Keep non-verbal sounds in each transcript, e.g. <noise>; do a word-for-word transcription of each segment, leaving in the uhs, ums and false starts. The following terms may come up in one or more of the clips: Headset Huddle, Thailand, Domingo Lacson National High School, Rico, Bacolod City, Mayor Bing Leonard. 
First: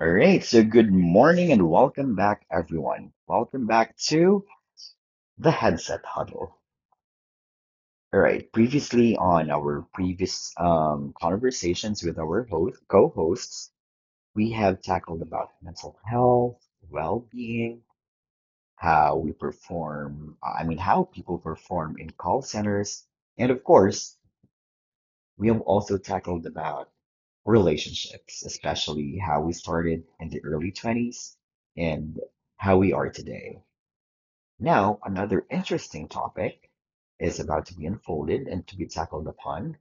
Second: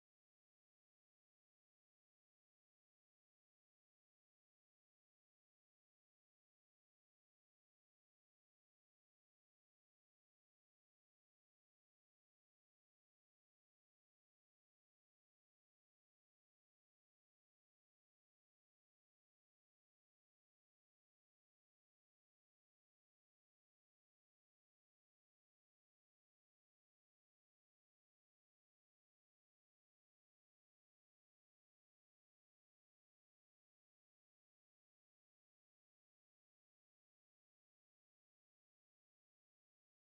All right, so good morning and welcome back, everyone. Welcome back to the Headset Huddle. All right, previously on our previous um, conversations with our host, co-hosts, we have tackled about mental health, well-being, how we perform, I mean, how people perform in call centers, and of course, we have also tackled about relationships, especially how we started in the early twenties and how we are today. Now, another interesting topic is about to be unfolded and to be tackled upon,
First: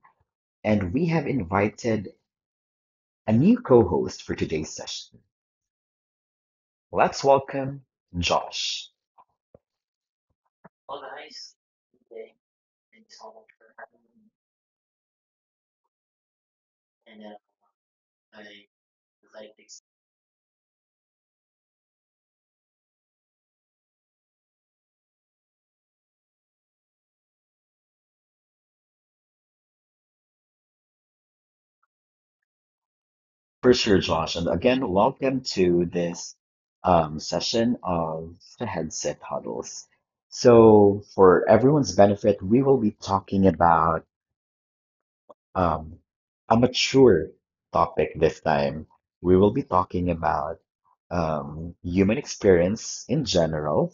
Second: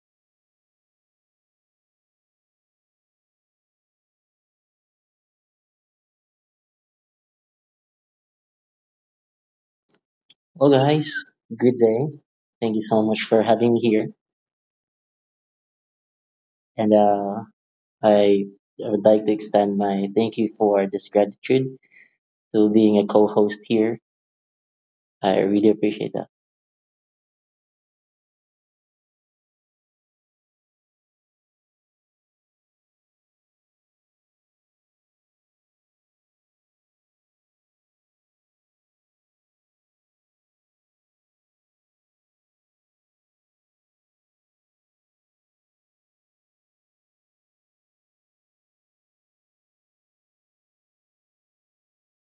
and we have invited a new co-host for today's session. Let's welcome Josh. Well, guys, good day. Thank you so much for having me here. And uh, I, I would like to extend my thank you for this gratitude to being a co host here. I really appreciate that. For sure, Josh, and again, welcome to this um, session of the Headset Huddles. So, for everyone's benefit, we will be talking about um, a mature topic this time. We will be talking about um, human experience in general,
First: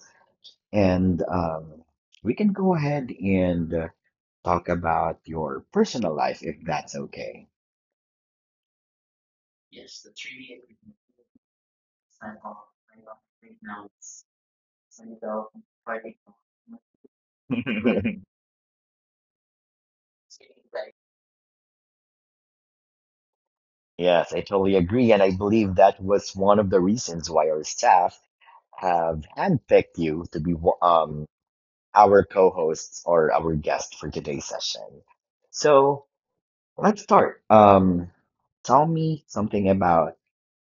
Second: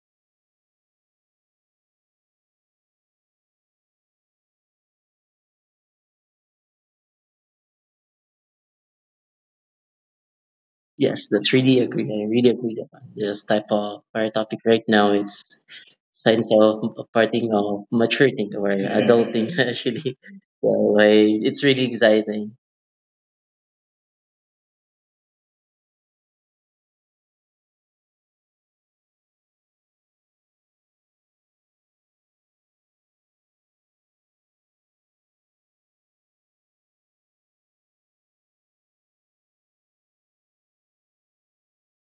and um, we can go ahead and uh, talk about your personal life if that's okay. <laughs> Yes, that's really agree. I really agree that this type of our topic right now. It's signs of of parting of maturing or adulting <laughs> actually. So I, it's really exciting. Yes, I totally agree, and I believe that was one of the reasons why our staff have handpicked you to be wo- um, our co-hosts or our guest for today's session. So, let's start. Um, tell me something about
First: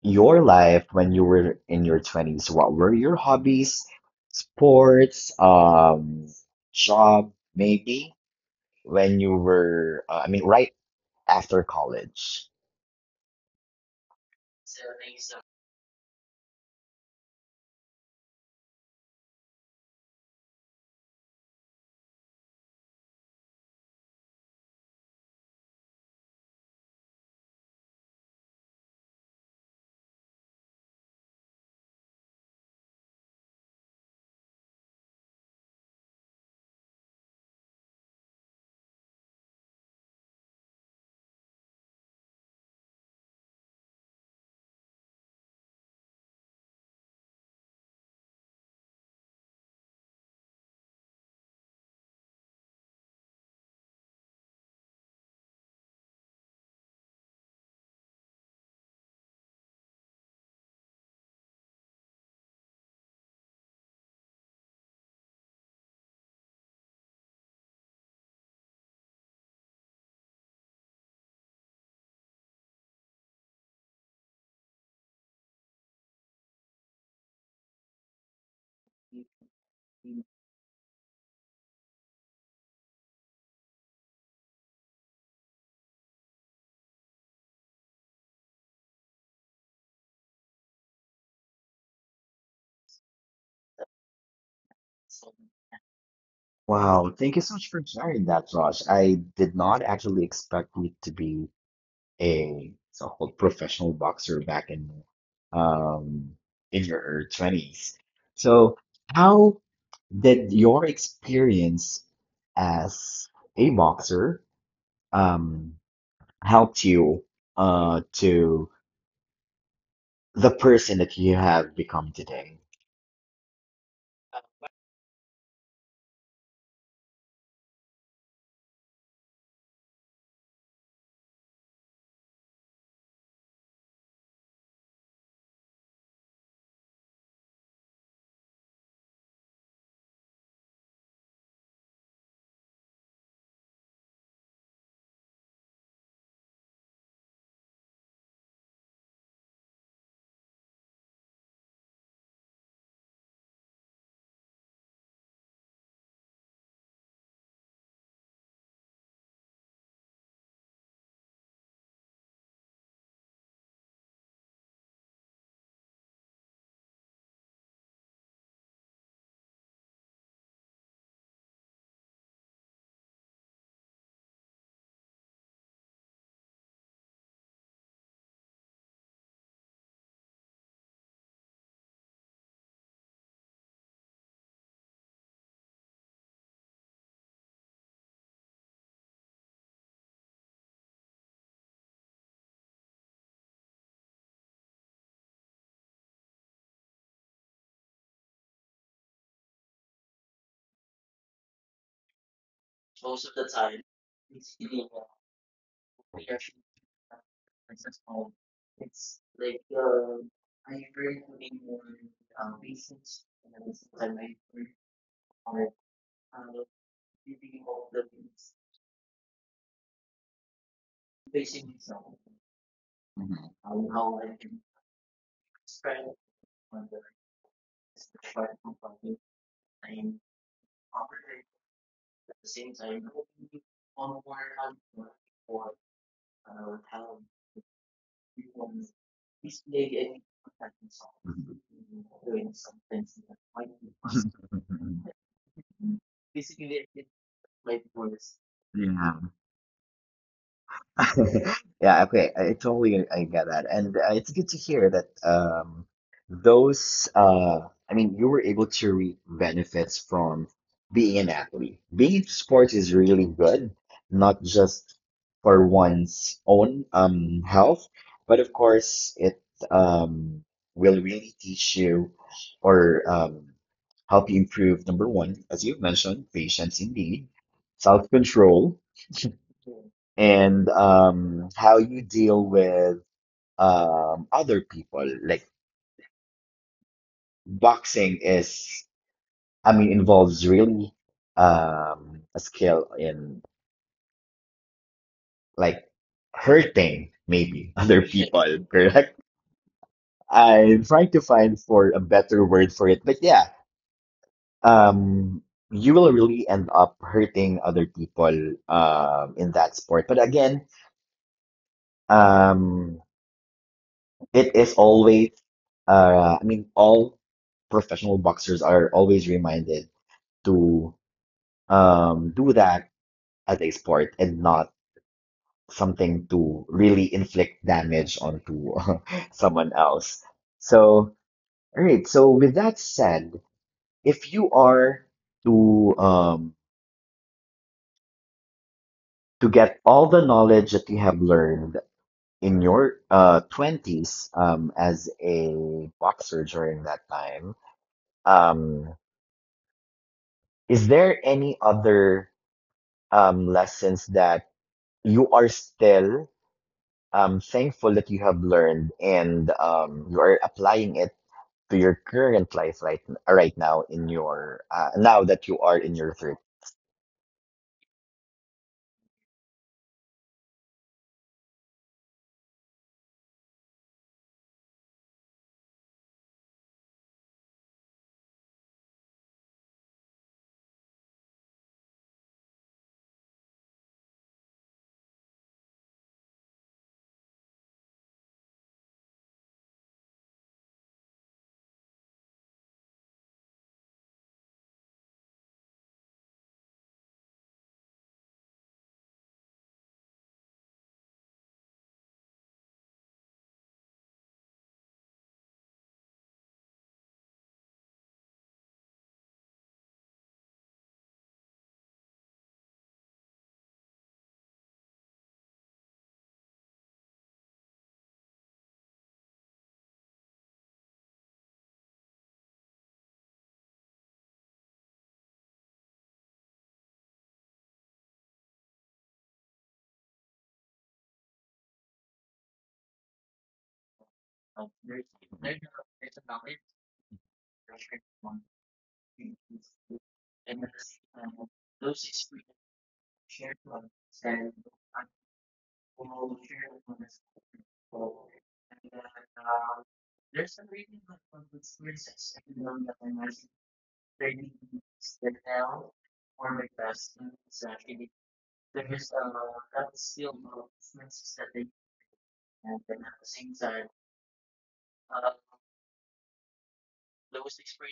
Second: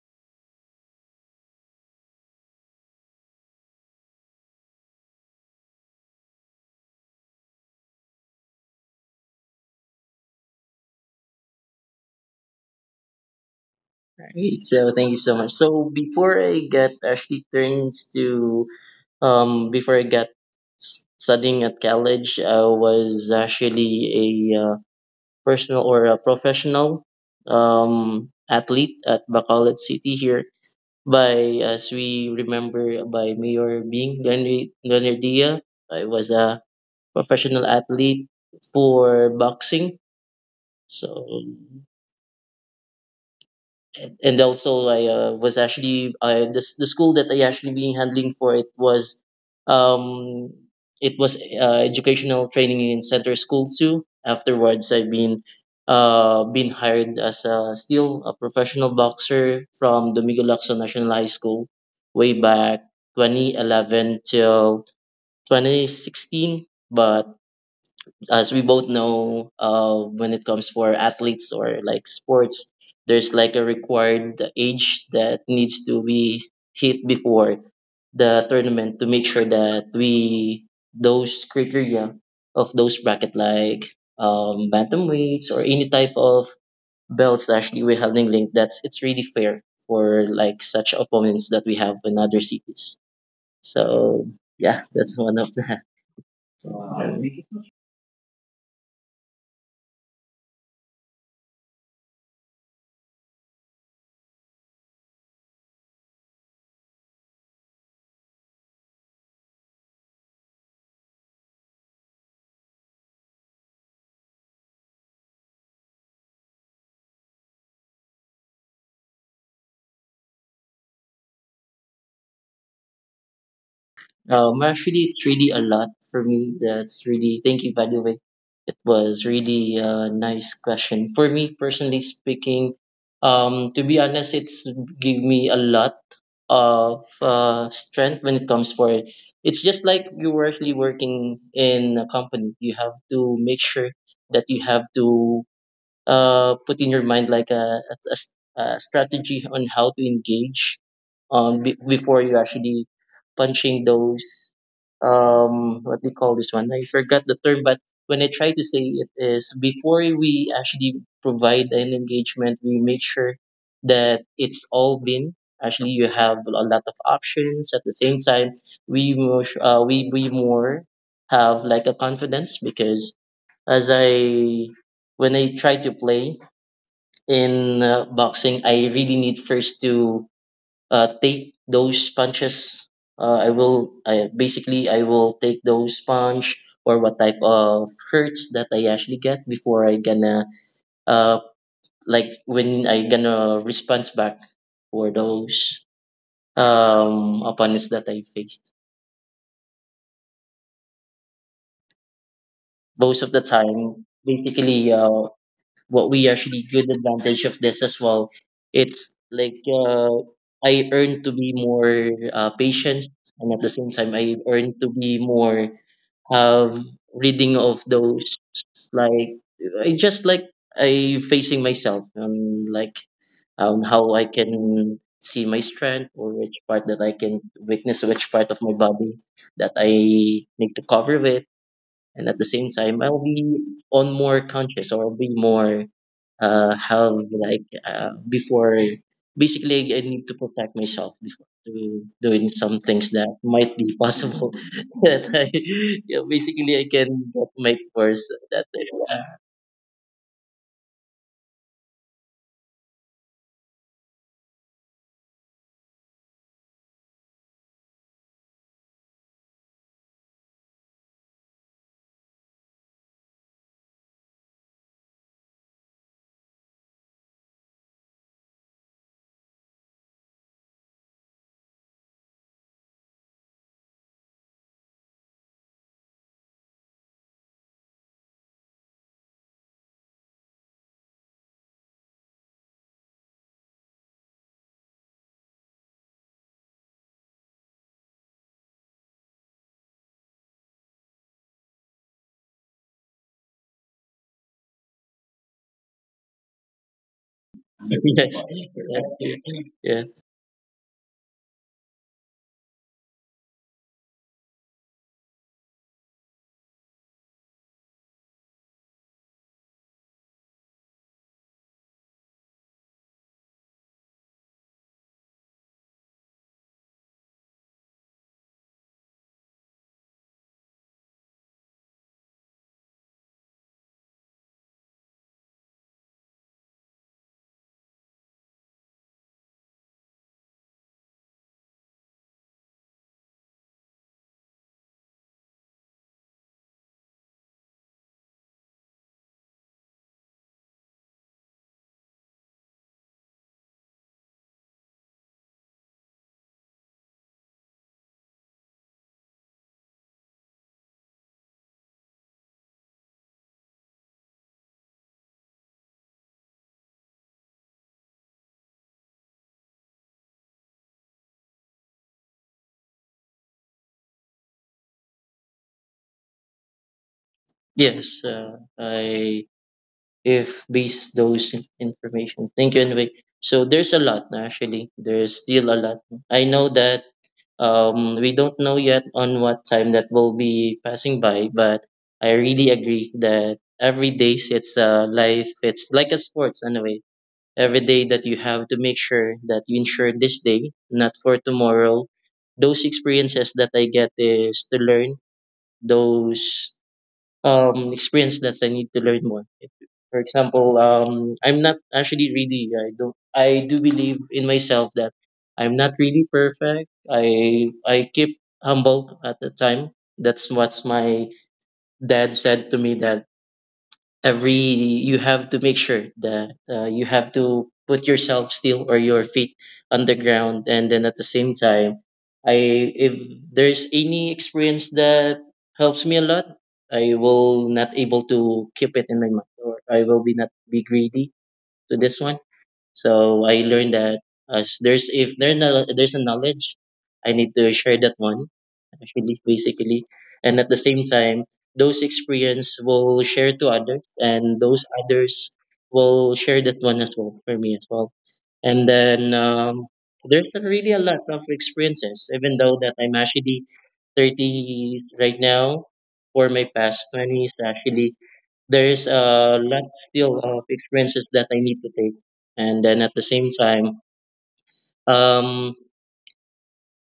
your life when you were in your twenties. What were your hobbies, sports, um, job, maybe when you were, uh, I mean, right after college? Right. So thank you so much. So before I get actually turns to Um, before I got s- studying at college, I was actually a uh, personal or a professional um, athlete at Bacolod City here. By as we remember, by Mayor Bing Leonard Leonard I was a professional athlete for boxing. So and and also I uh, was actually I the s- the school that I actually being handling for it was um it was uh, educational training in center school too. Afterwards, I've been uh been hired as a still a professional boxer from Domingo Lacson National High School way back twenty eleven till twenty sixteen. But as we both know, uh, when it comes for athletes or like sports, there's like a required age that needs to be hit before the tournament to make sure that we those criteria of those bracket like um bantamweights or any type of belts that actually we're holding link that's it's really fair for like such opponents that we have in other cities so yeah that's one of the Wow, thank you so much for sharing that, Josh. I did not actually expect you to be a so-called professional boxer back in um, in your twenties. So how did your experience as a boxer um, helped you uh, to the person that you have become today? Um, actually, it's really a lot for me. That's really, thank you, by the way. It was really a nice question. For me, personally speaking, um, to be honest, it's give me a lot of uh, strength when it comes for it. It's just like you were actually working in a company. You have to make sure that you have to uh, put in your mind like a, a, a s- a strategy on how to engage um, be before you actually punching those um, what do you call this one? I forgot the term, but when I try to say it is before we actually provide an engagement, we make sure that it's all been actually you have a lot of options at the same time we more, uh, we we more have like a confidence because as I when I try to play in uh, boxing, I really need first to uh, take those punches. Uh, I will I, basically I will take those punch or what type of hurts that I actually get before I gonna uh like when I gonna response back for those um opponents that I faced. Most of the time, basically, uh, what we actually good advantage of this as well. It's like uh, I earn to be more uh, patient, and at the same time, I earn to be more have reading of those like I just like I facing myself um like Mhm. um how I can see my strength or which part that I can weakness, which part of my body that I need to cover with and at the same time I'll be on more conscious or I'll be more uh have like uh before basically I need to protect myself before to Mhm. doing some things that might be possible <laughs> <laughs> that I yeah, basically I can get my worse that I, Yeah. uh, <laughs> Yeah, okay. I totally I get that. And uh, it's good to hear that um those uh I mean you were able to reap benefits from being an athlete. Being in sports is really good, not just for one's own um health, but of course it um will really teach you or um help you improve number one, as you've mentioned, patience indeed, self-control. <laughs> And um, how you deal with um, other people. Like boxing is, I mean, involves really um, a skill in like hurting maybe other people, <laughs> <laughs> yes correct? yeah, yeah. I'm trying to find for a better word for it, but yeah, um, you will really end up hurting other people um, in that sport. But again, um, it is always uh, I mean, all professional boxers are always reminded to um, do that as a sport and not something to really inflict damage onto <laughs> someone else. So, all right. So, with that said, if you are to um, to get all the knowledge that you have learned in your uh, twenties um, as a boxer during that time, um, is there any other um, lessons that you are still um, thankful that you have learned and um, you are applying it to your current life right right now in your uh, now that you are in your thirties. yes uh, I if based those in- information thank you anyway so there's a lot no, actually there's still a lot I know that Um, we don't know yet on what time that will be passing by, but I really agree that every day it's a life. It's like a sports in a way. Every day that you have to make sure that you ensure this day, not for tomorrow. Those experiences that I get is to learn. Those um, experience that I need to learn more. For example, um, I'm not actually really. I don't. I do believe in myself that I'm not really perfect. I I keep humble at the time. That's what my dad said to me that every you have to make sure that uh, you have to put yourself still or your feet underground and then at the same time I if there's any experience that helps me a lot I will not able to keep it in my mind or I will be not be greedy to this one so I learned that as there's if there no, there's a knowledge, I need to share that one actually basically, and at the same time, those experience will share to others, and those others will share that one as well for me as well. And then um, there's really a lot of experiences, even though that I'm actually thirty right now. For my past twenties, actually, there is a lot still of experiences that I need to take, and then at the same time, um,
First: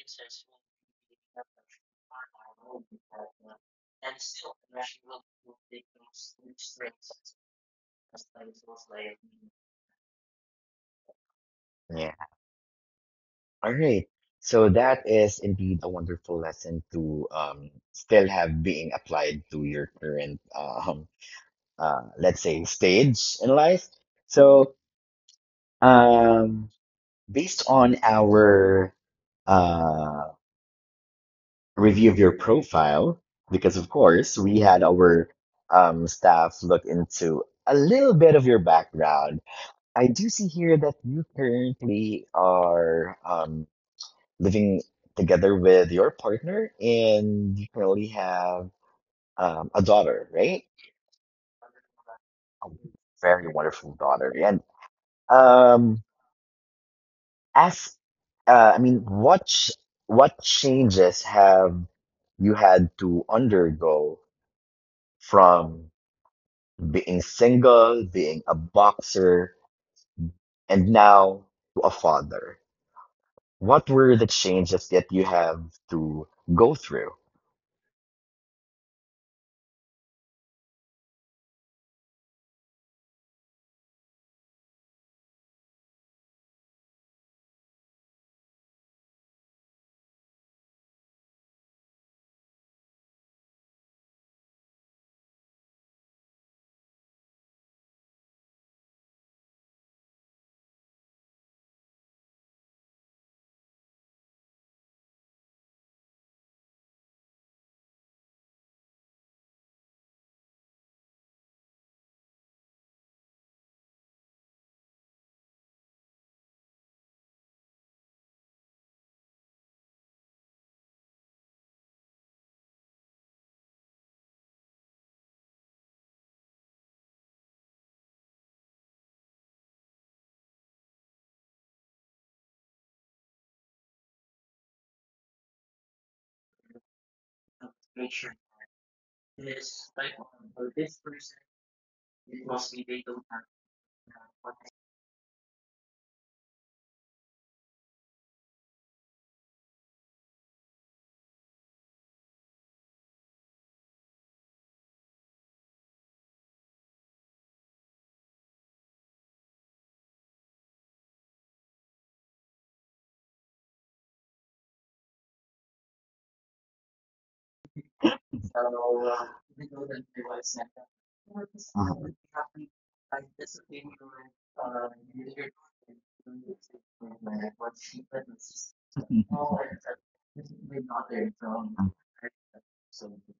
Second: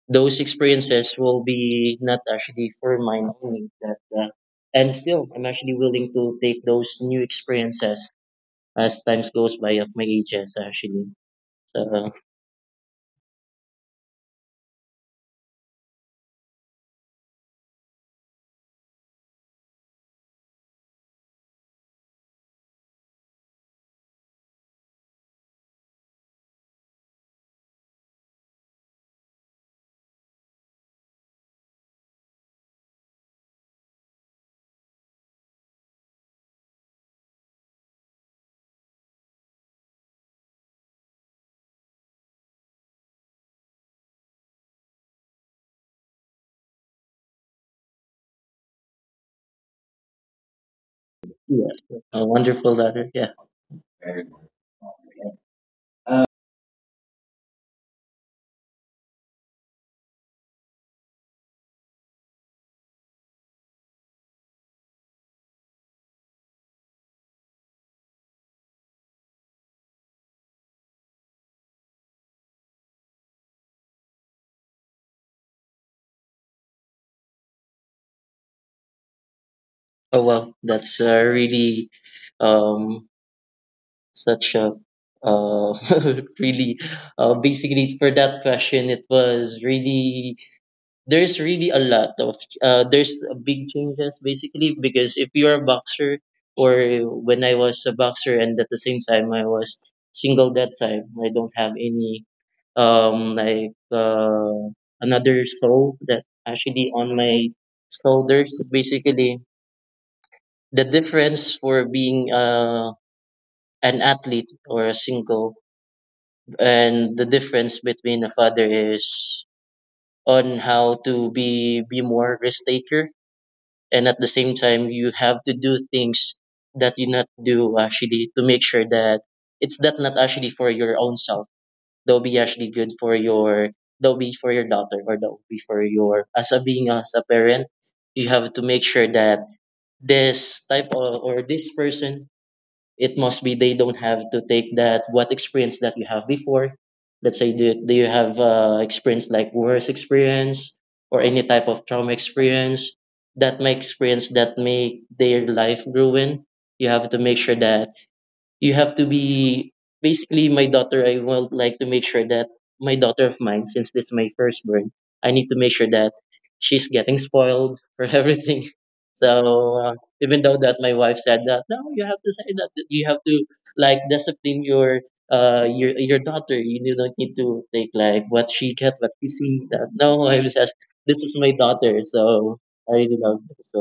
those experiences will be not actually for mine only. That uh, and still, I'm actually willing to take those new experiences as times goes by of my ages actually. So Yeah. All right. So that is indeed a wonderful lesson to um, still have being applied to your current um, uh, let's say stage in life. So um, based on our uh, review of your profile, because of course we had our um, staff look into a little bit of your background. I do see here that you currently are um, living together with your partner, and you currently have um, a daughter, right? yeah, a wonderful A letter. Yeah. very wonderful daughter. And um, as uh, I mean, what ch what changes have you had to undergo from being single, being a boxer, and now to a father? What were the changes that you have to go through? Oh well, that's uh, really um such a uh <laughs> really uh basically for that question it was really there's really a lot of uh, there's big changes basically because if you're a boxer or when I was a boxer and at the same time I was single that time I don't have any um like uh, another soul that actually on my shoulders basically the difference for being uh, an athlete or a single and the difference between a father is on how to be be more risk taker and at the same time you have to do things that you not do actually to make sure that it's that not actually for your own self they'll be actually good for your they'll be for your daughter or they'll be for your as a being as a parent you have to make sure that this type of or this person it must be they don't have to take that what experience that you have before let's say do, do you have uh, experience like worse experience or any type of trauma experience that may experience that make their life ruin you have to make sure that you have to be basically my daughter I would like to make sure that my daughter of mine since this is my firstborn I need to make sure that she's getting spoiled for <laughs> everything so uh, even though that my wife said that no you have to say that that you have to like discipline your uh your your daughter you do not need to take like what she get what she see that no I was just Mhm. this is my daughter <laughs> so I really love her so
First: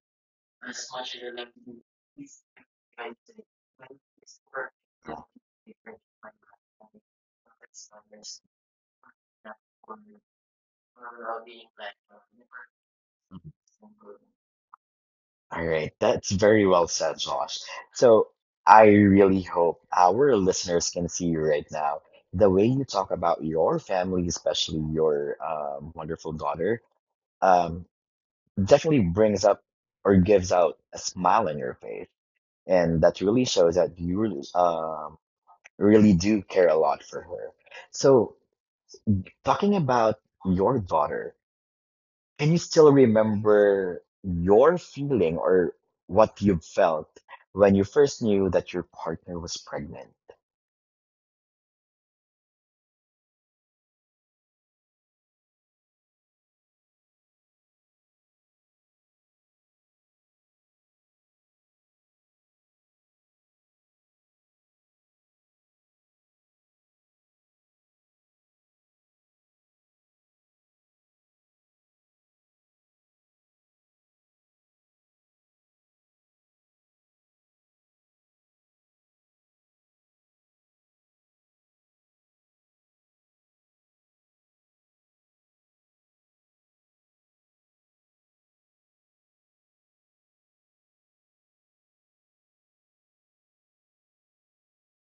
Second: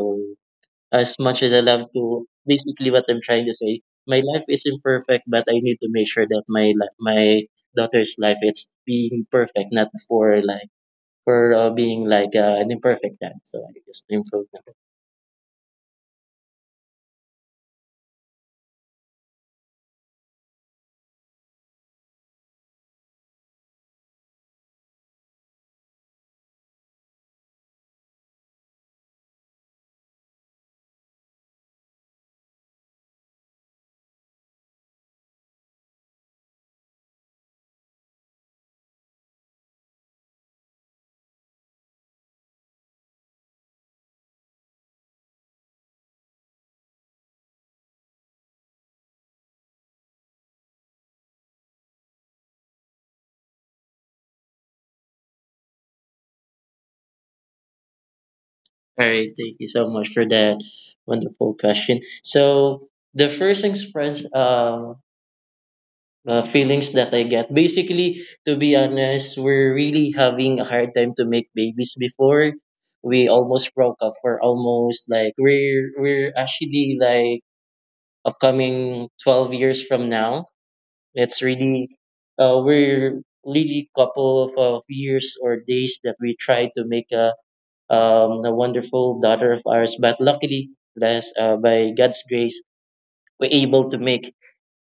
as much as I love to, basically what I'm trying to say, my life is imperfect, but I need to make sure that my li- my daughter's life is being perfect, not for like for uh, being like uh, an imperfect dad. So I just improve. That. All right, that's very well said, Josh. So I really hope our listeners can see you right now. The way you talk about your family, especially your um, wonderful daughter, um, definitely brings up or gives out a smile on your face, and that really shows that you really, um, really do care a lot for her. So talking about your daughter, can you still remember your feeling or what you felt when you first knew that your partner was pregnant? All right, thank you so much for that wonderful question. So the first things first, um, uh, feelings that I get. Basically, to be honest, we're really having a hard time to make babies before we almost broke up for almost like we're we're actually like upcoming twelve years from now. It's really uh, we're really couple of, of years or days that we try to make a um a wonderful daughter of ours but luckily bless uh, by God's grace we're able to make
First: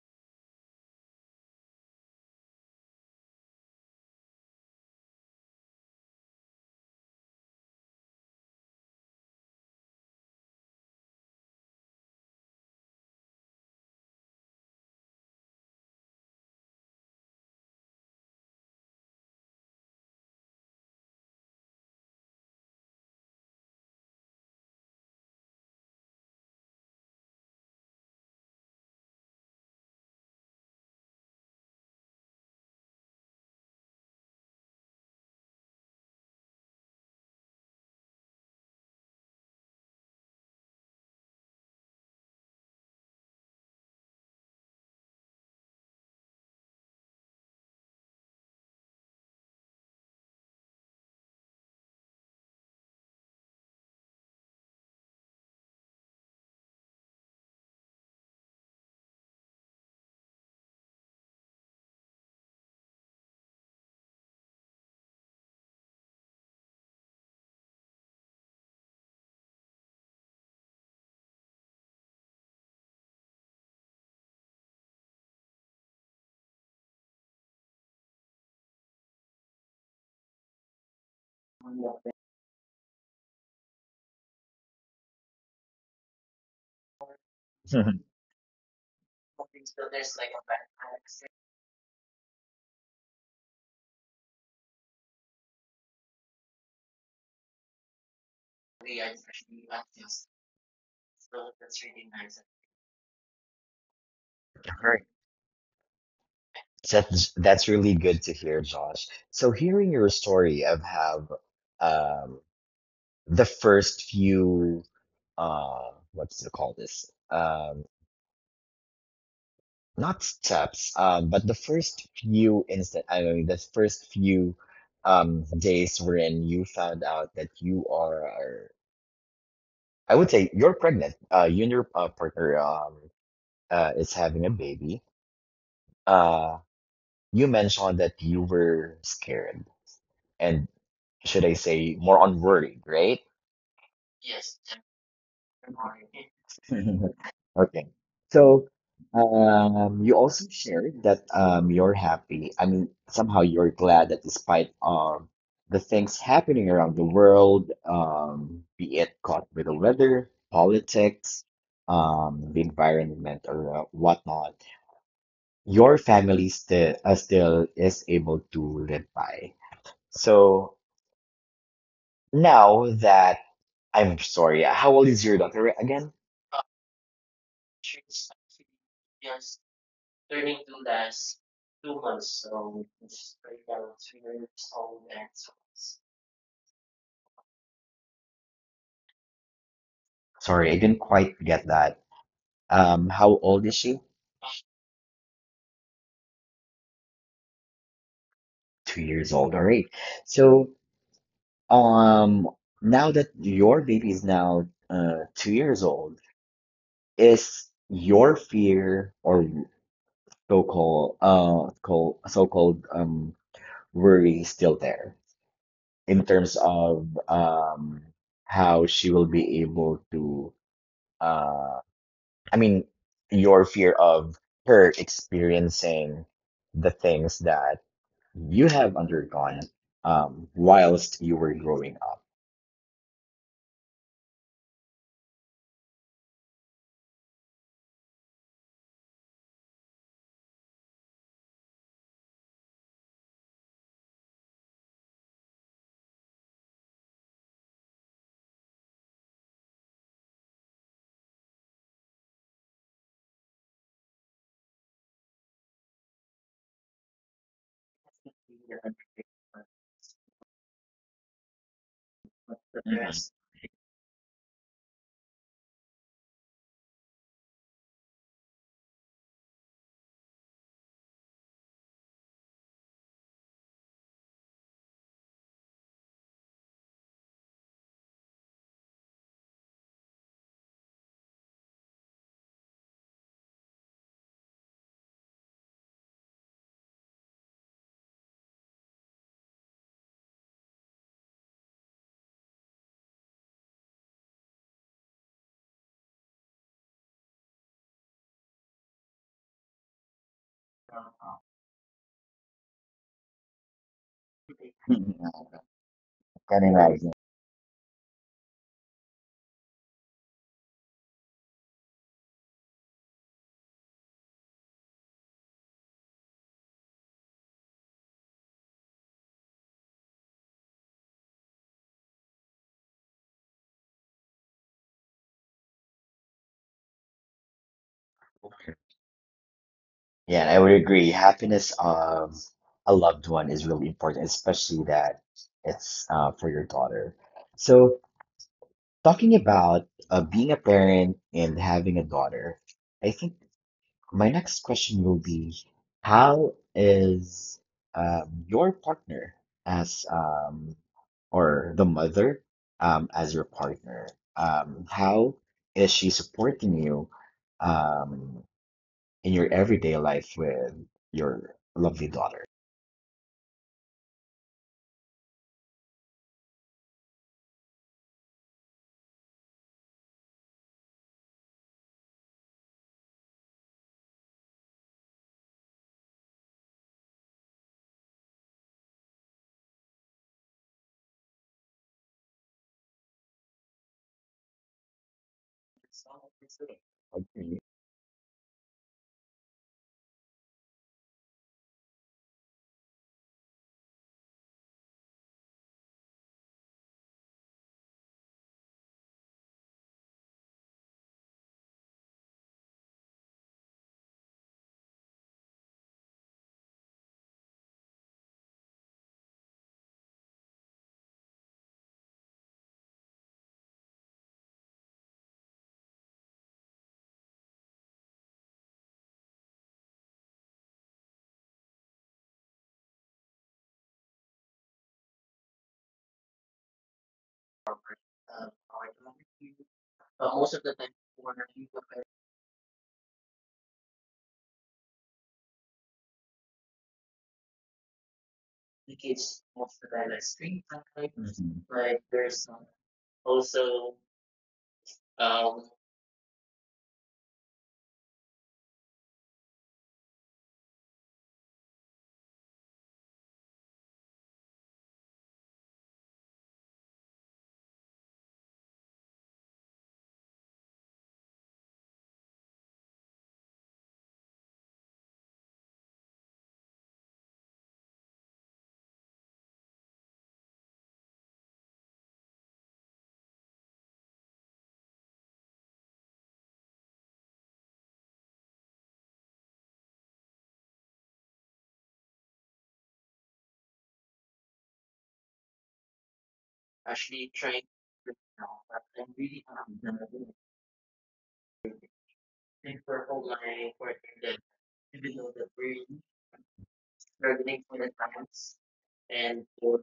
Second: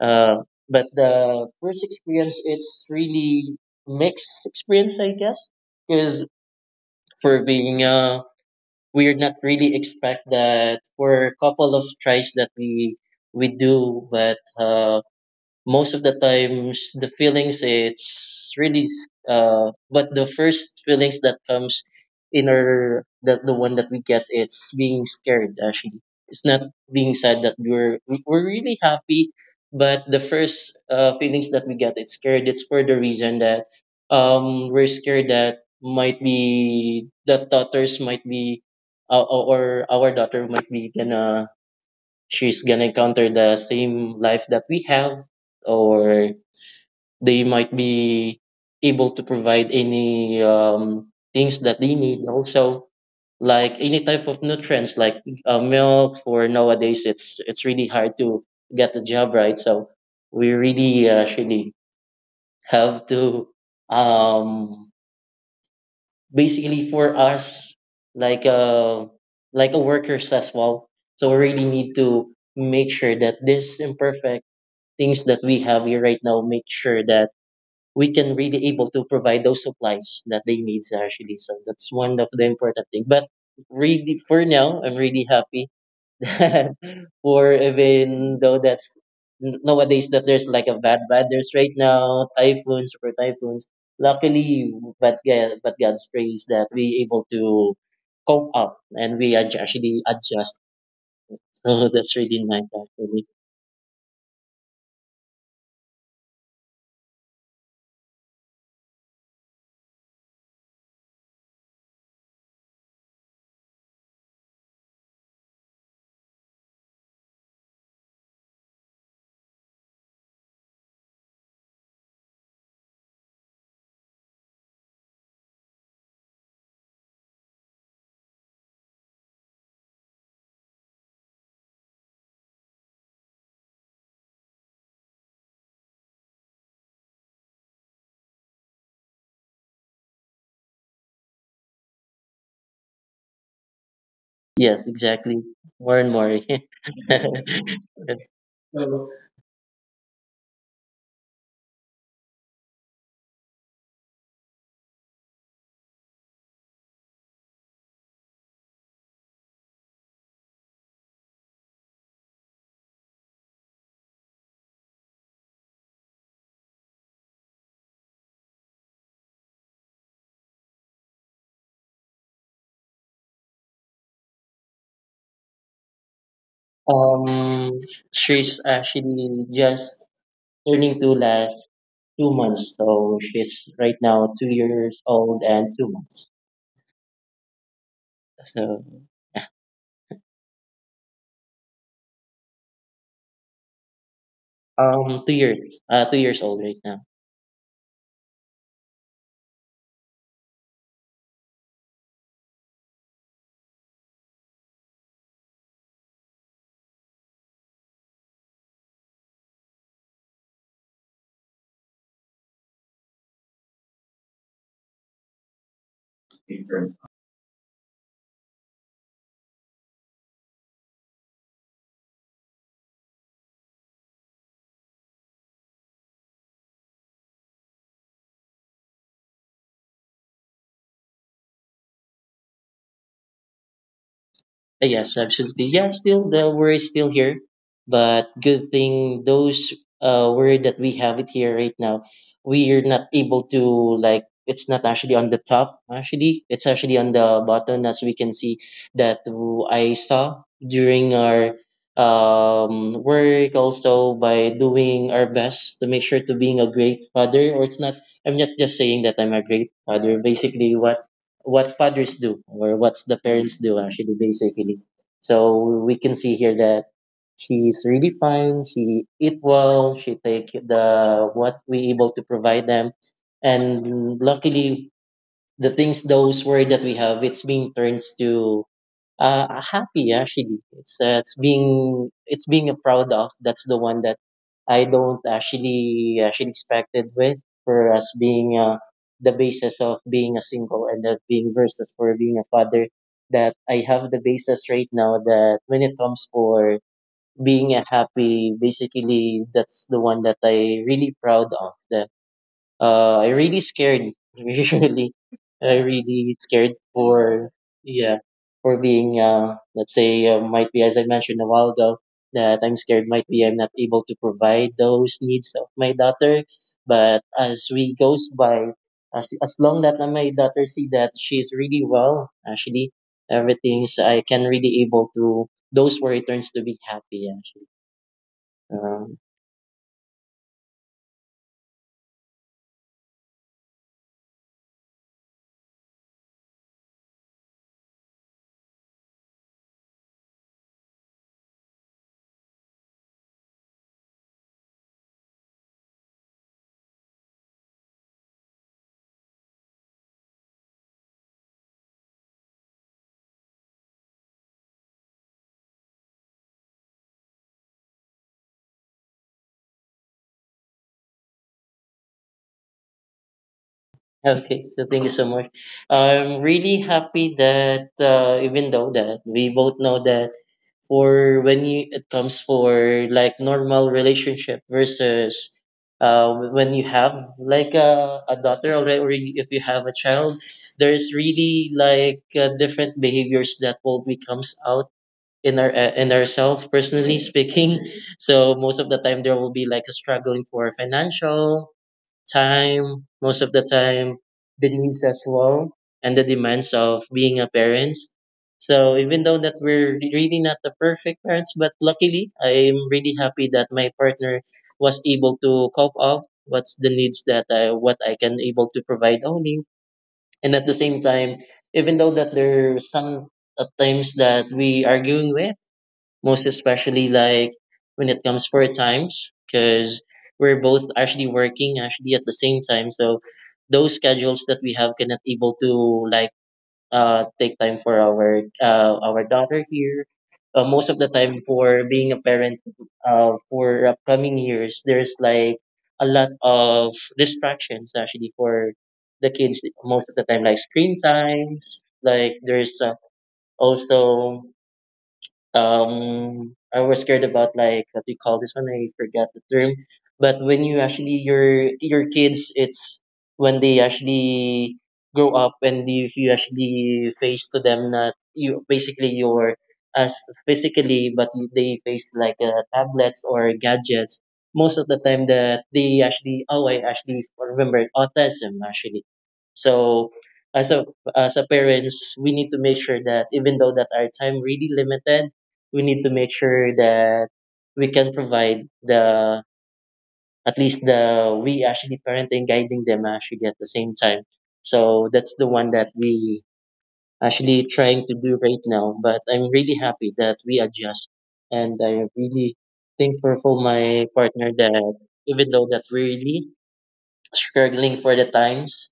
uh, but the first experience, it's really mixed experience, I guess, because for being uh, we're not really expect that for a couple of tries that we we do, but uh, most of the times the feelings it's really uh but the first feelings that comes in our that the one that we get it's being scared actually it's not being sad that we're we're really happy but the first uh, feelings that we get it's scared it's for the reason that um we're scared that might be that daughters might be uh, or our daughter might be gonna she's gonna encounter the same life that we have, or they might be able to provide any um, things that they need. Also, like any type of nutrients, like uh, milk. For nowadays, it's it's really hard to get the job right. So we really uh, actually have to um, basically for us like a like a workers as well. So we really need to make sure that this imperfect things that we have here right now make sure that we can really able to provide those supplies that they needs actually, so that's one of the important thing. But really for now, i'm really happy <laughs> that for <laughs> even though that's nowadays that there's like a bad weather right now, typhoons, super typhoons, luckily, but yeah, but god's praise that we able to cope up and we ad- actually adjust. <laughs> So that's really nice actually. That's that's really good to hear, Josh. So hearing your story of how um, the first few uh, what's it called this? Um, not steps, um, but the first few instant. I mean, the first few um, days wherein you found out that you are, I would say you're pregnant. Uh, you and your uh, partner um, uh, is having a baby. Uh, you mentioned that you were scared, and should I say more on worried, right? <laughs> Yes, exactly. More and more. <laughs> Okay. So, so, um, you also shared that um, you're happy. I mean, somehow you're glad that despite um the things happening around the world, um, be it caught with the weather, politics, um, the environment, or uh, whatnot, your family still uh, still is able to live by. So now that, I'm sorry, how old is your daughter again? um, she's actually just turning two last two months. So she's right now two years old and two months. So, Sorry, I didn't quite get that. Um, how old is she? Um, two years, uh, two years old right now. Two years old. All right. So um, now that your baby is now uh two years old, is your fear or so-called uh called so-called um worry still there in terms of um, how she will be able to uh, I mean, your fear of her experiencing the things that you have undergone um, whilst you were growing up. Uh, Yes, absolutely. Yeah, still the word is still here, but good thing those uh word that we have it here right now, we are not able to, like, it's not actually on the top. Actually, it's actually on the bottom, as we can see that w- I saw during our um work also by doing our best to make sure to being a great father. Or it's not, i'm not just saying that i'm a great father, basically what what fathers do or Mhm. what's the parents do actually basically. So we can see here that she's really fine, she eat well, she take the what we able to provide them. And luckily, the things, those worry that we have, it's being turns to uh happy actually. It's uh, it's being it's being proud of. That's the one that i don't actually actually expected with, for us being uh, the basis of being a single and that being versus for being a father, that i have the basis right now that when it comes for being a happy, basically that's the one that i really proud of. That uh, I really scared. <laughs> Really, Mhm. I really scared Can imagine. for, yeah, for being uh, let's say uh, might be, as I mentioned a while ago, that I'm scared might be I'm not able to provide those needs of my daughter. But as we goes by, as as long that my daughter see that she's really well, actually everything's I can really able to, those worry turns to be happy actually. <laughs> Um, Yeah, and I would agree. Happiness of a loved one is really important, especially that it's uh, for your daughter. So talking about uh, being a parent and having a daughter, I think my next question will be, how is um, your partner as um, or the mother um, as your partner? Um, how is she supporting you um, in your everyday life with your lovely daughter? Okay, so thank you so much. I'm really happy that uh, even though that we both know that for when you it comes for like normal relationship versus uh, when you have like a, a daughter already, or if you have a child, there's really like uh, different behaviors that will be comes out in our uh, in ourselves, personally Okay. speaking. So most of the time there will be like a struggling for financial time, most of the time, the needs as well, and the demands of being a parents. So even though that we're really not the perfect parents, but luckily I'm really happy that my partner was able to cope up what's the needs that I, what I can able to provide only. And at the same time, even though that there's some at times that we arguing with, most especially like when it comes for times, because we're both actually working actually at the same time, so those schedules that we have cannot able to, like, uh take time for our uh our daughter here. Uh, most of the time, for being a parent, uh for upcoming years, there's like a lot of distractions actually for the kids, most of the time like screen times, like there's uh, also um I was scared about, like, what do you call this one? I forgot the term. But when you actually your your kids, it's when they actually grow up, and if you actually face to them, not you basically you're as physically, but you- they face like uh, tablets or gadgets most of the time that they actually, oh, I actually remembered autism actually. So as a as a parents, we need to make sure that even though that our time really limited, we need to make sure that we can provide the, at least the, we actually parenting, guiding them actually at the same time. So that's the one that we actually trying to do right now. But I'm really happy that we adjust, and I'm really thankful for my partner that even though that we're really struggling for the times,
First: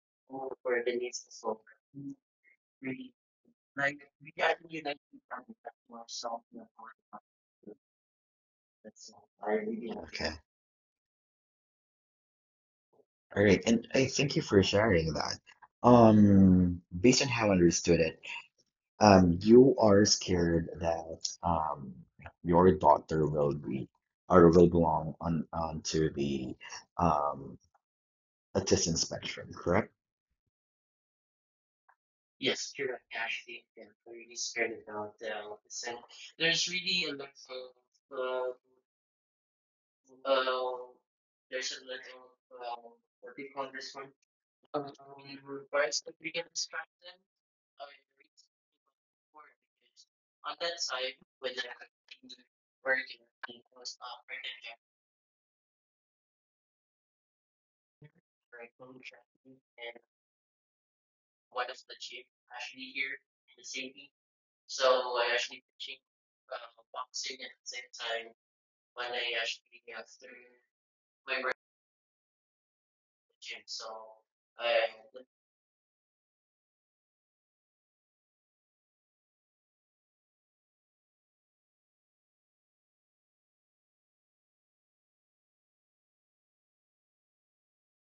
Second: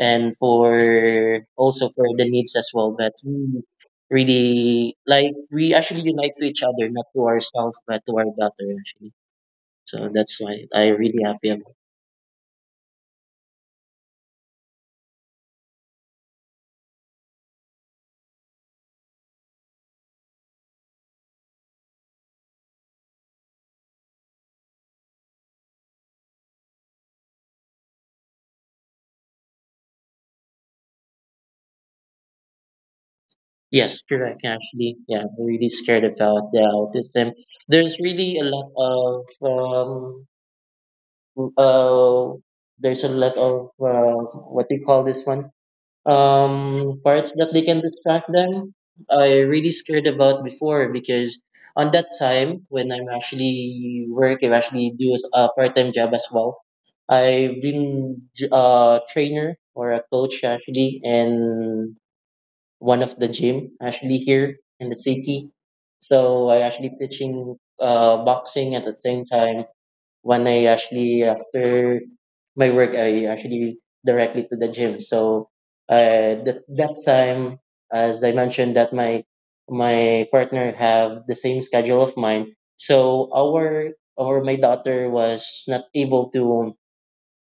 and for also for the needs as well. But we really like we actually unite to each other, not to ourselves, but to our daughter actually. So Okay. that's why I really happy about. All right, and I thank you for sharing that. Um, based on how I understood it, um, you are scared that um your daughter will be or will belong on onto the um autism spectrum, correct? Yes, correct. Actually, yeah, I'm really scared about the autism. There's really a lot of um uh there's a lot of uh, what do you call this one? Um, parts that they can distract them. I really scared about before, because on that time when I'm actually work, I actually do a part time job as well. I've been j- a trainer or a coach actually in one of the gym actually here in the city. So I actually teaching uh, boxing at the same time, when I actually after my work, I actually directly to the gym. So uh, that that time, as I mentioned, that my my partner have the same schedule of mine. So our or my daughter was not able to,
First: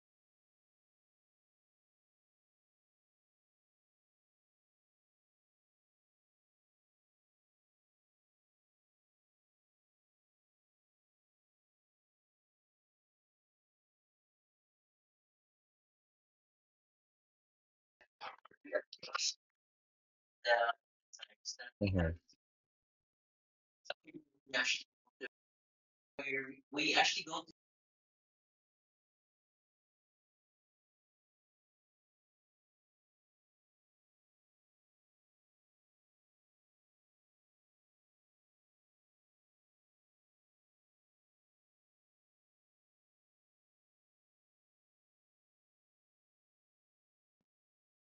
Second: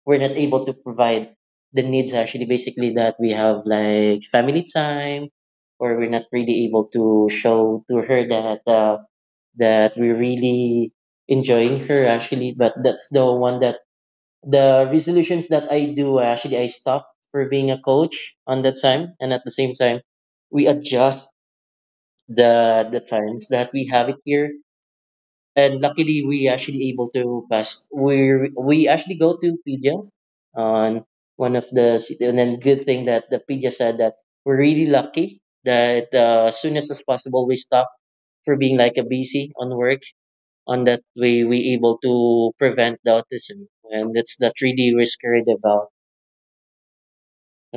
we're not able to provide the needs actually, basically that we have like family time, or we're not really able to show to her that uh, that we're really enjoying her actually. But that's the one that the resolutions that i do actually, I stopped for being a coach on that time, and at the same time we adjust Mhm. the the times that we have it here. And luckily we actually able to pass. We we actually go to Pedia on one of the city, and then good thing that the Pedia said that we're really lucky that uh, as soon as as possible we stop for being like a busy on work. On that way, we able to prevent the autism, and that's that really we're scared about.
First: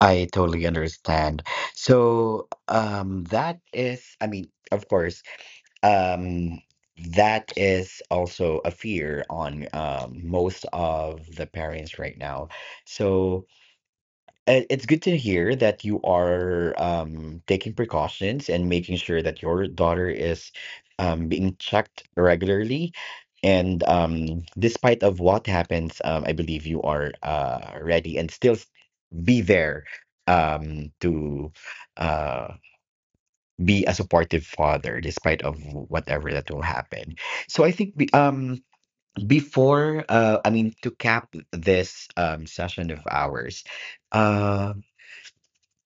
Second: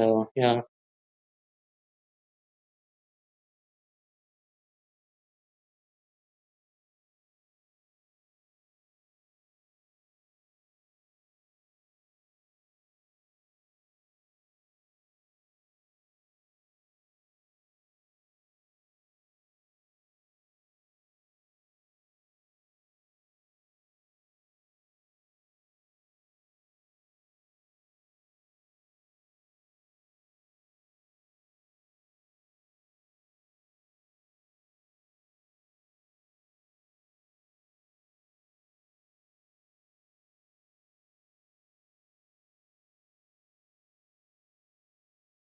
I yeah, totally understand. So, um, that is, I mean, of course, um, that is also a fear on um, most of the parents right now. So, Uh, it's good to hear that you are um, taking precautions and making sure that your daughter is um, being checked regularly. And um, despite of what happens, um, I believe you are uh, ready and still s- be there um, to uh, be a supportive father, despite of whatever that will happen. So I think be, um, before, uh, I mean, to cap this um, session of ours, uh,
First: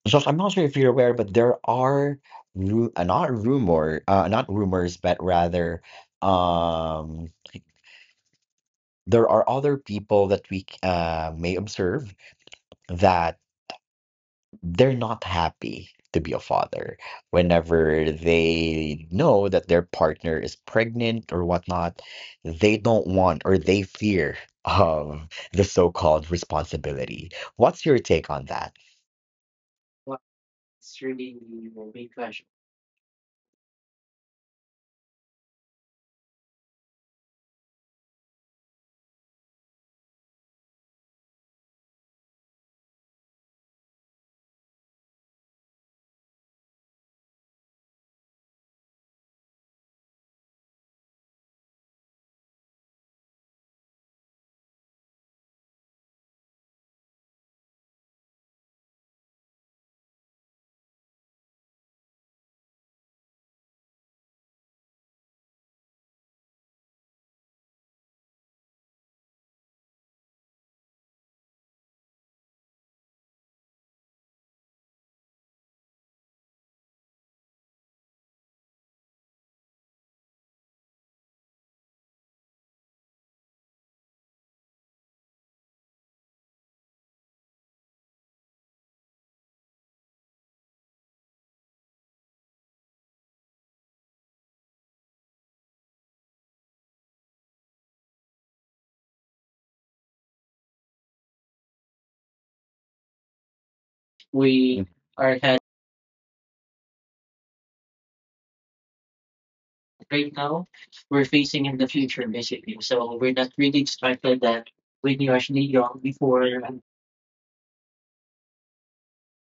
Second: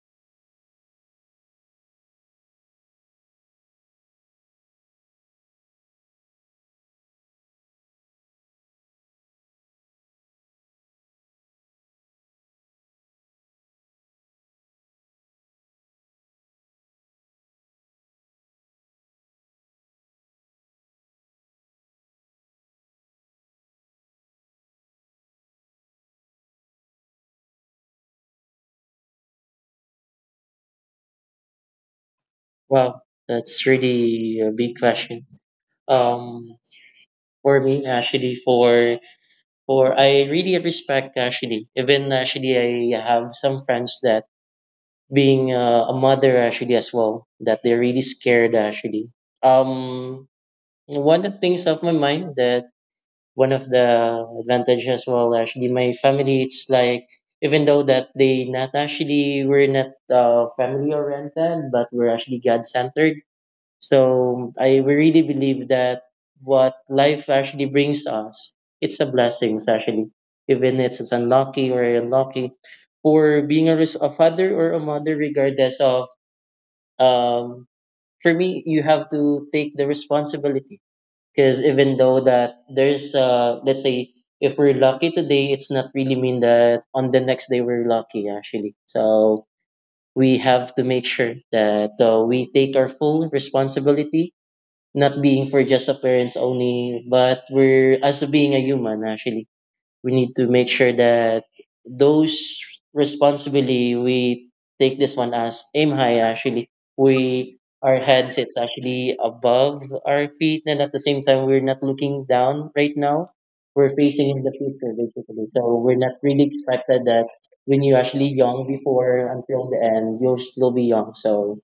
Josh, I'm not sure if you're aware, but there are ru uh, not rumor, uh, not rumors, but rather, um, there are other people that we c- uh, may observe that they're not happy to be a father whenever they know that their partner is pregnant or whatnot. They don't want or they fear of the so-called responsibility. What's your take on that? wow, that's really a big question. Um, for me actually for, or I really respect actually. Even actually, I have some friends that being uh, a mother actually as well, that they're really scared actually. Um, One of the things of my mind, that one of the advantages as well actually my family, it's like even though that they not actually, we're not uh, family oriented, but we're actually God centered. So I really believe that what life actually brings us, it's a blessing actually, even if it's unlucky or unlucky, or being a, res- a father or a mother, regardless of. Um, for me, you have to take the responsibility, because even though that there's uh, let's say if we're lucky today, it's not really mean that on the next day we're lucky actually. So we have to make sure that uh, we take our full responsibility, not being for just appearance only, but we're as being a human actually, we need to make sure that those responsibility we take this one as aim high actually. We. We, our heads it's actually above our feet, and at the same time we're not looking down right now. We're facing in the future basically. So we're not really expected that when you're actually young before until the end, you'll still be young. So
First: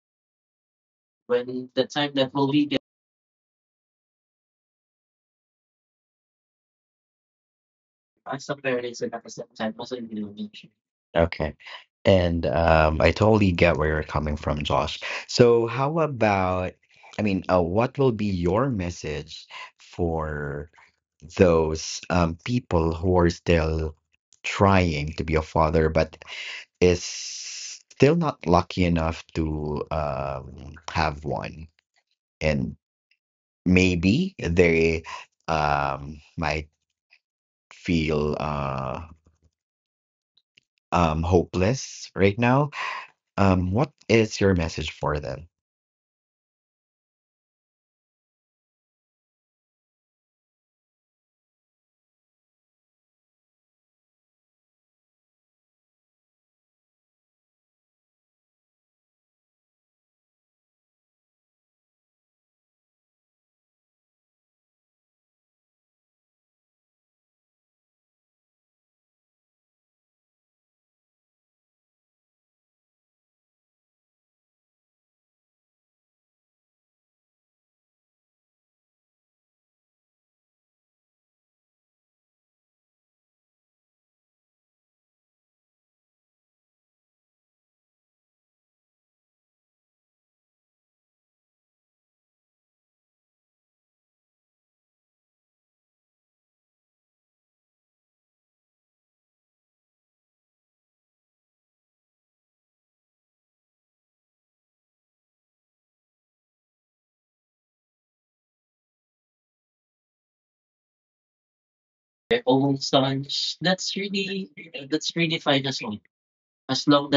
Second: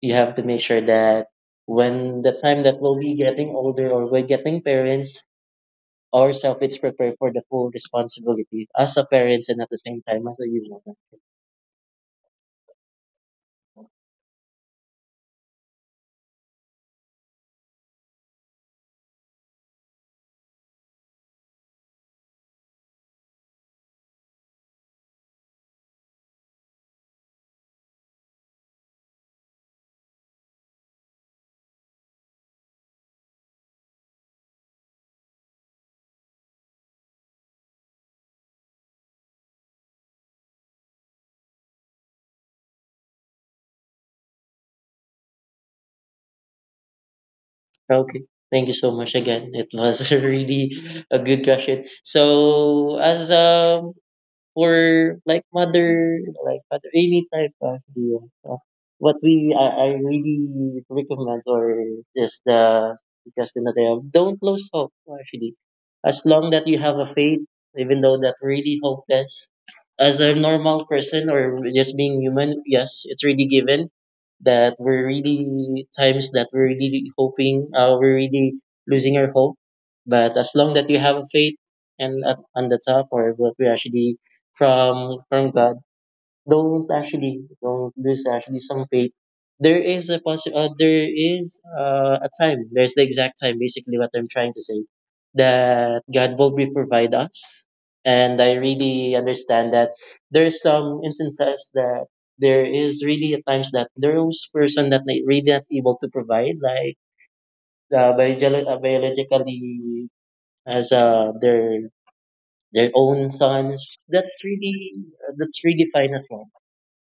you have to make sure that when the time that we'll be getting older or we're getting parents, ourselves it's prepared for the full responsibility as a parents and at the same time as a human. Okay. And um, I totally get where you're coming from, Josh. So, how about, I mean, uh, what will be your message for those um, people who are still trying to be a father, but is still not lucky enough to um, have one? And maybe they um, might feel uh, um, hopeless right now. Um, what is your message for them? Okay. Thank you so much again. It was <laughs> really a good question. So as um for like mother, like mother, any type actually. The, uh, what we I, I really recommend, or just the, just another, don't lose hope actually. As long that you have a faith, even though that really hopeless, as a normal person or just being human, yes, it's really given that we're really times that we're really hoping, uh, we're really losing our hope. But as long that you have a faith and at, on the top or what we actually from from God, don't actually don't, there's actually some fate, there is a possi- uh, there is uh, a time, there's the exact time, basically what i'm trying to say, that god will be provide us. And i really understand that there's some instances that there is really at times that there's person that they really not able to provide like uh, biolo- uh, biologically as uh, their their own sons. That's really uh, that's really fine as well,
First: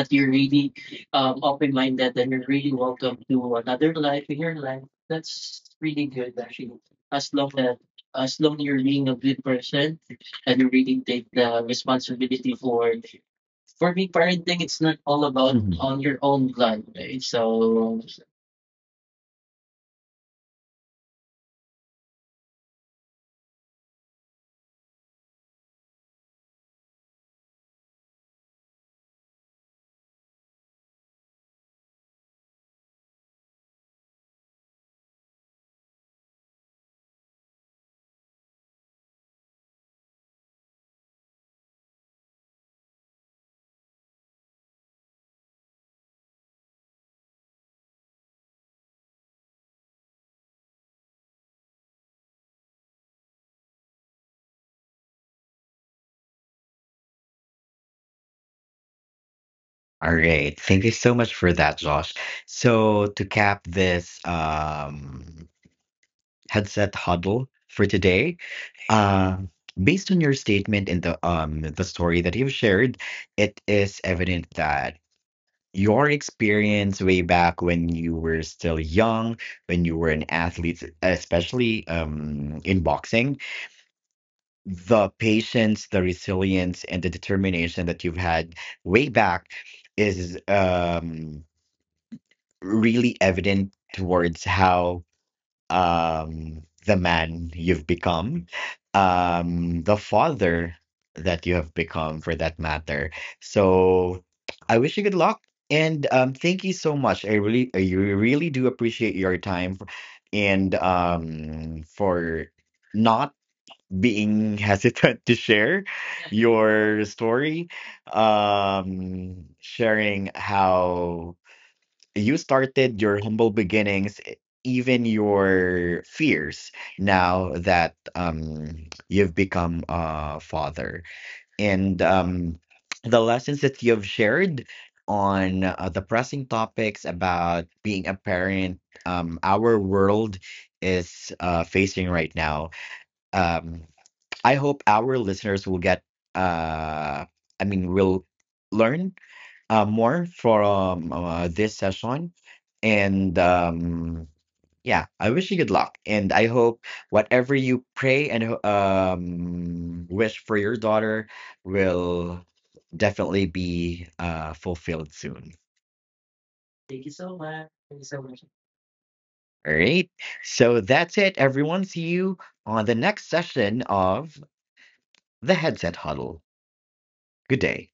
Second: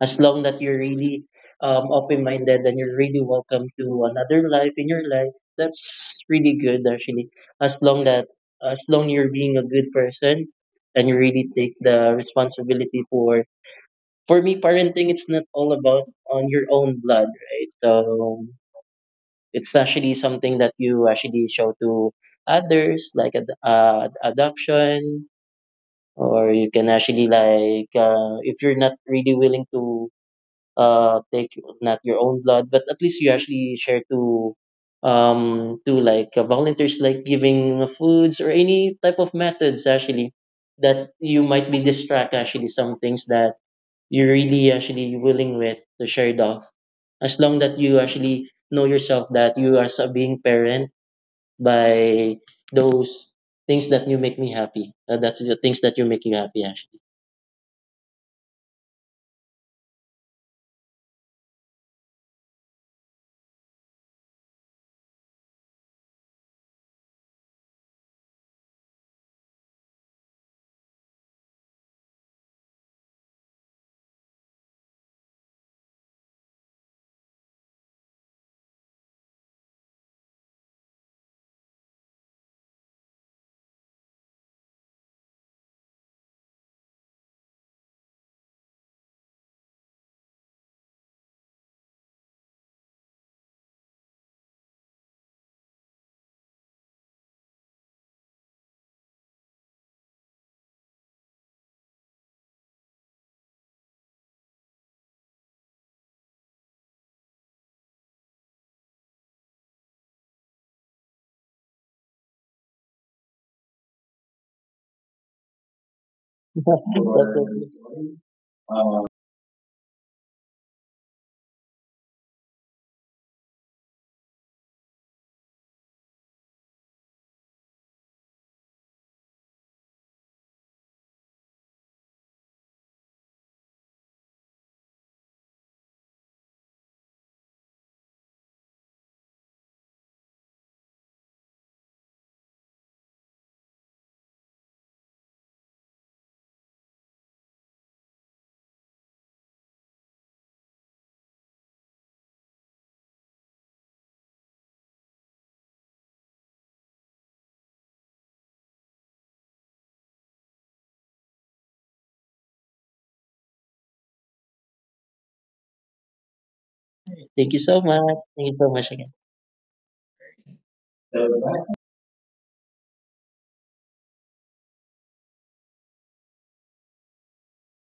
as long that you're really um, open-minded and you're really welcome to another life in your life. That's really good actually, as long that, as long you're being a good person and you really take the responsibility for for me, parenting it's not all about Mhm. on your own blood, right? So it's actually something that you actually show to others, like ad- uh, adoption, or you can actually, like, uh, if you're not really willing to uh take not your own blood, but at least you actually share to um to, like, uh, volunteers, like giving foods or any type of methods actually, that you might be distract actually some things that you're really actually willing with to share it off, as long that you actually know yourself that you are sa- being parent by those things that you make me happy, uh, that's the things that you make you happy actually. All right. Thank you so much for that, Josh. So to cap this um, headset huddle for today, uh, based on your statement and the um the story that you've shared, it is evident that your experience way back when you were still young, when you were an athlete, especially um in boxing, the patience, the resilience, and the determination that you've had way back is um, really evident towards how um, the man you've become, um, the father that you have become, for that matter. So I wish you good luck. And um, thank you so much. I really, I really do appreciate your time, and um, for not being hesitant to share That's your story, it. um, sharing how you started your humble beginnings, e- even your fears now that um, you've become a father, and um, the lessons that you've shared on uh, the pressing topics about being a parent um, our world is uh, facing right now. Um, I hope our listeners will get, uh, I mean, will learn uh, more from uh, this session. And um, yeah, I wish you good luck. And I hope whatever you pray and ho- um, wish for your daughter will definitely be uh, fulfilled soon. Thank you so much, thank you so much again. All right. So that's it, So everyone. See you on the next session of the Headset Huddle. Good day.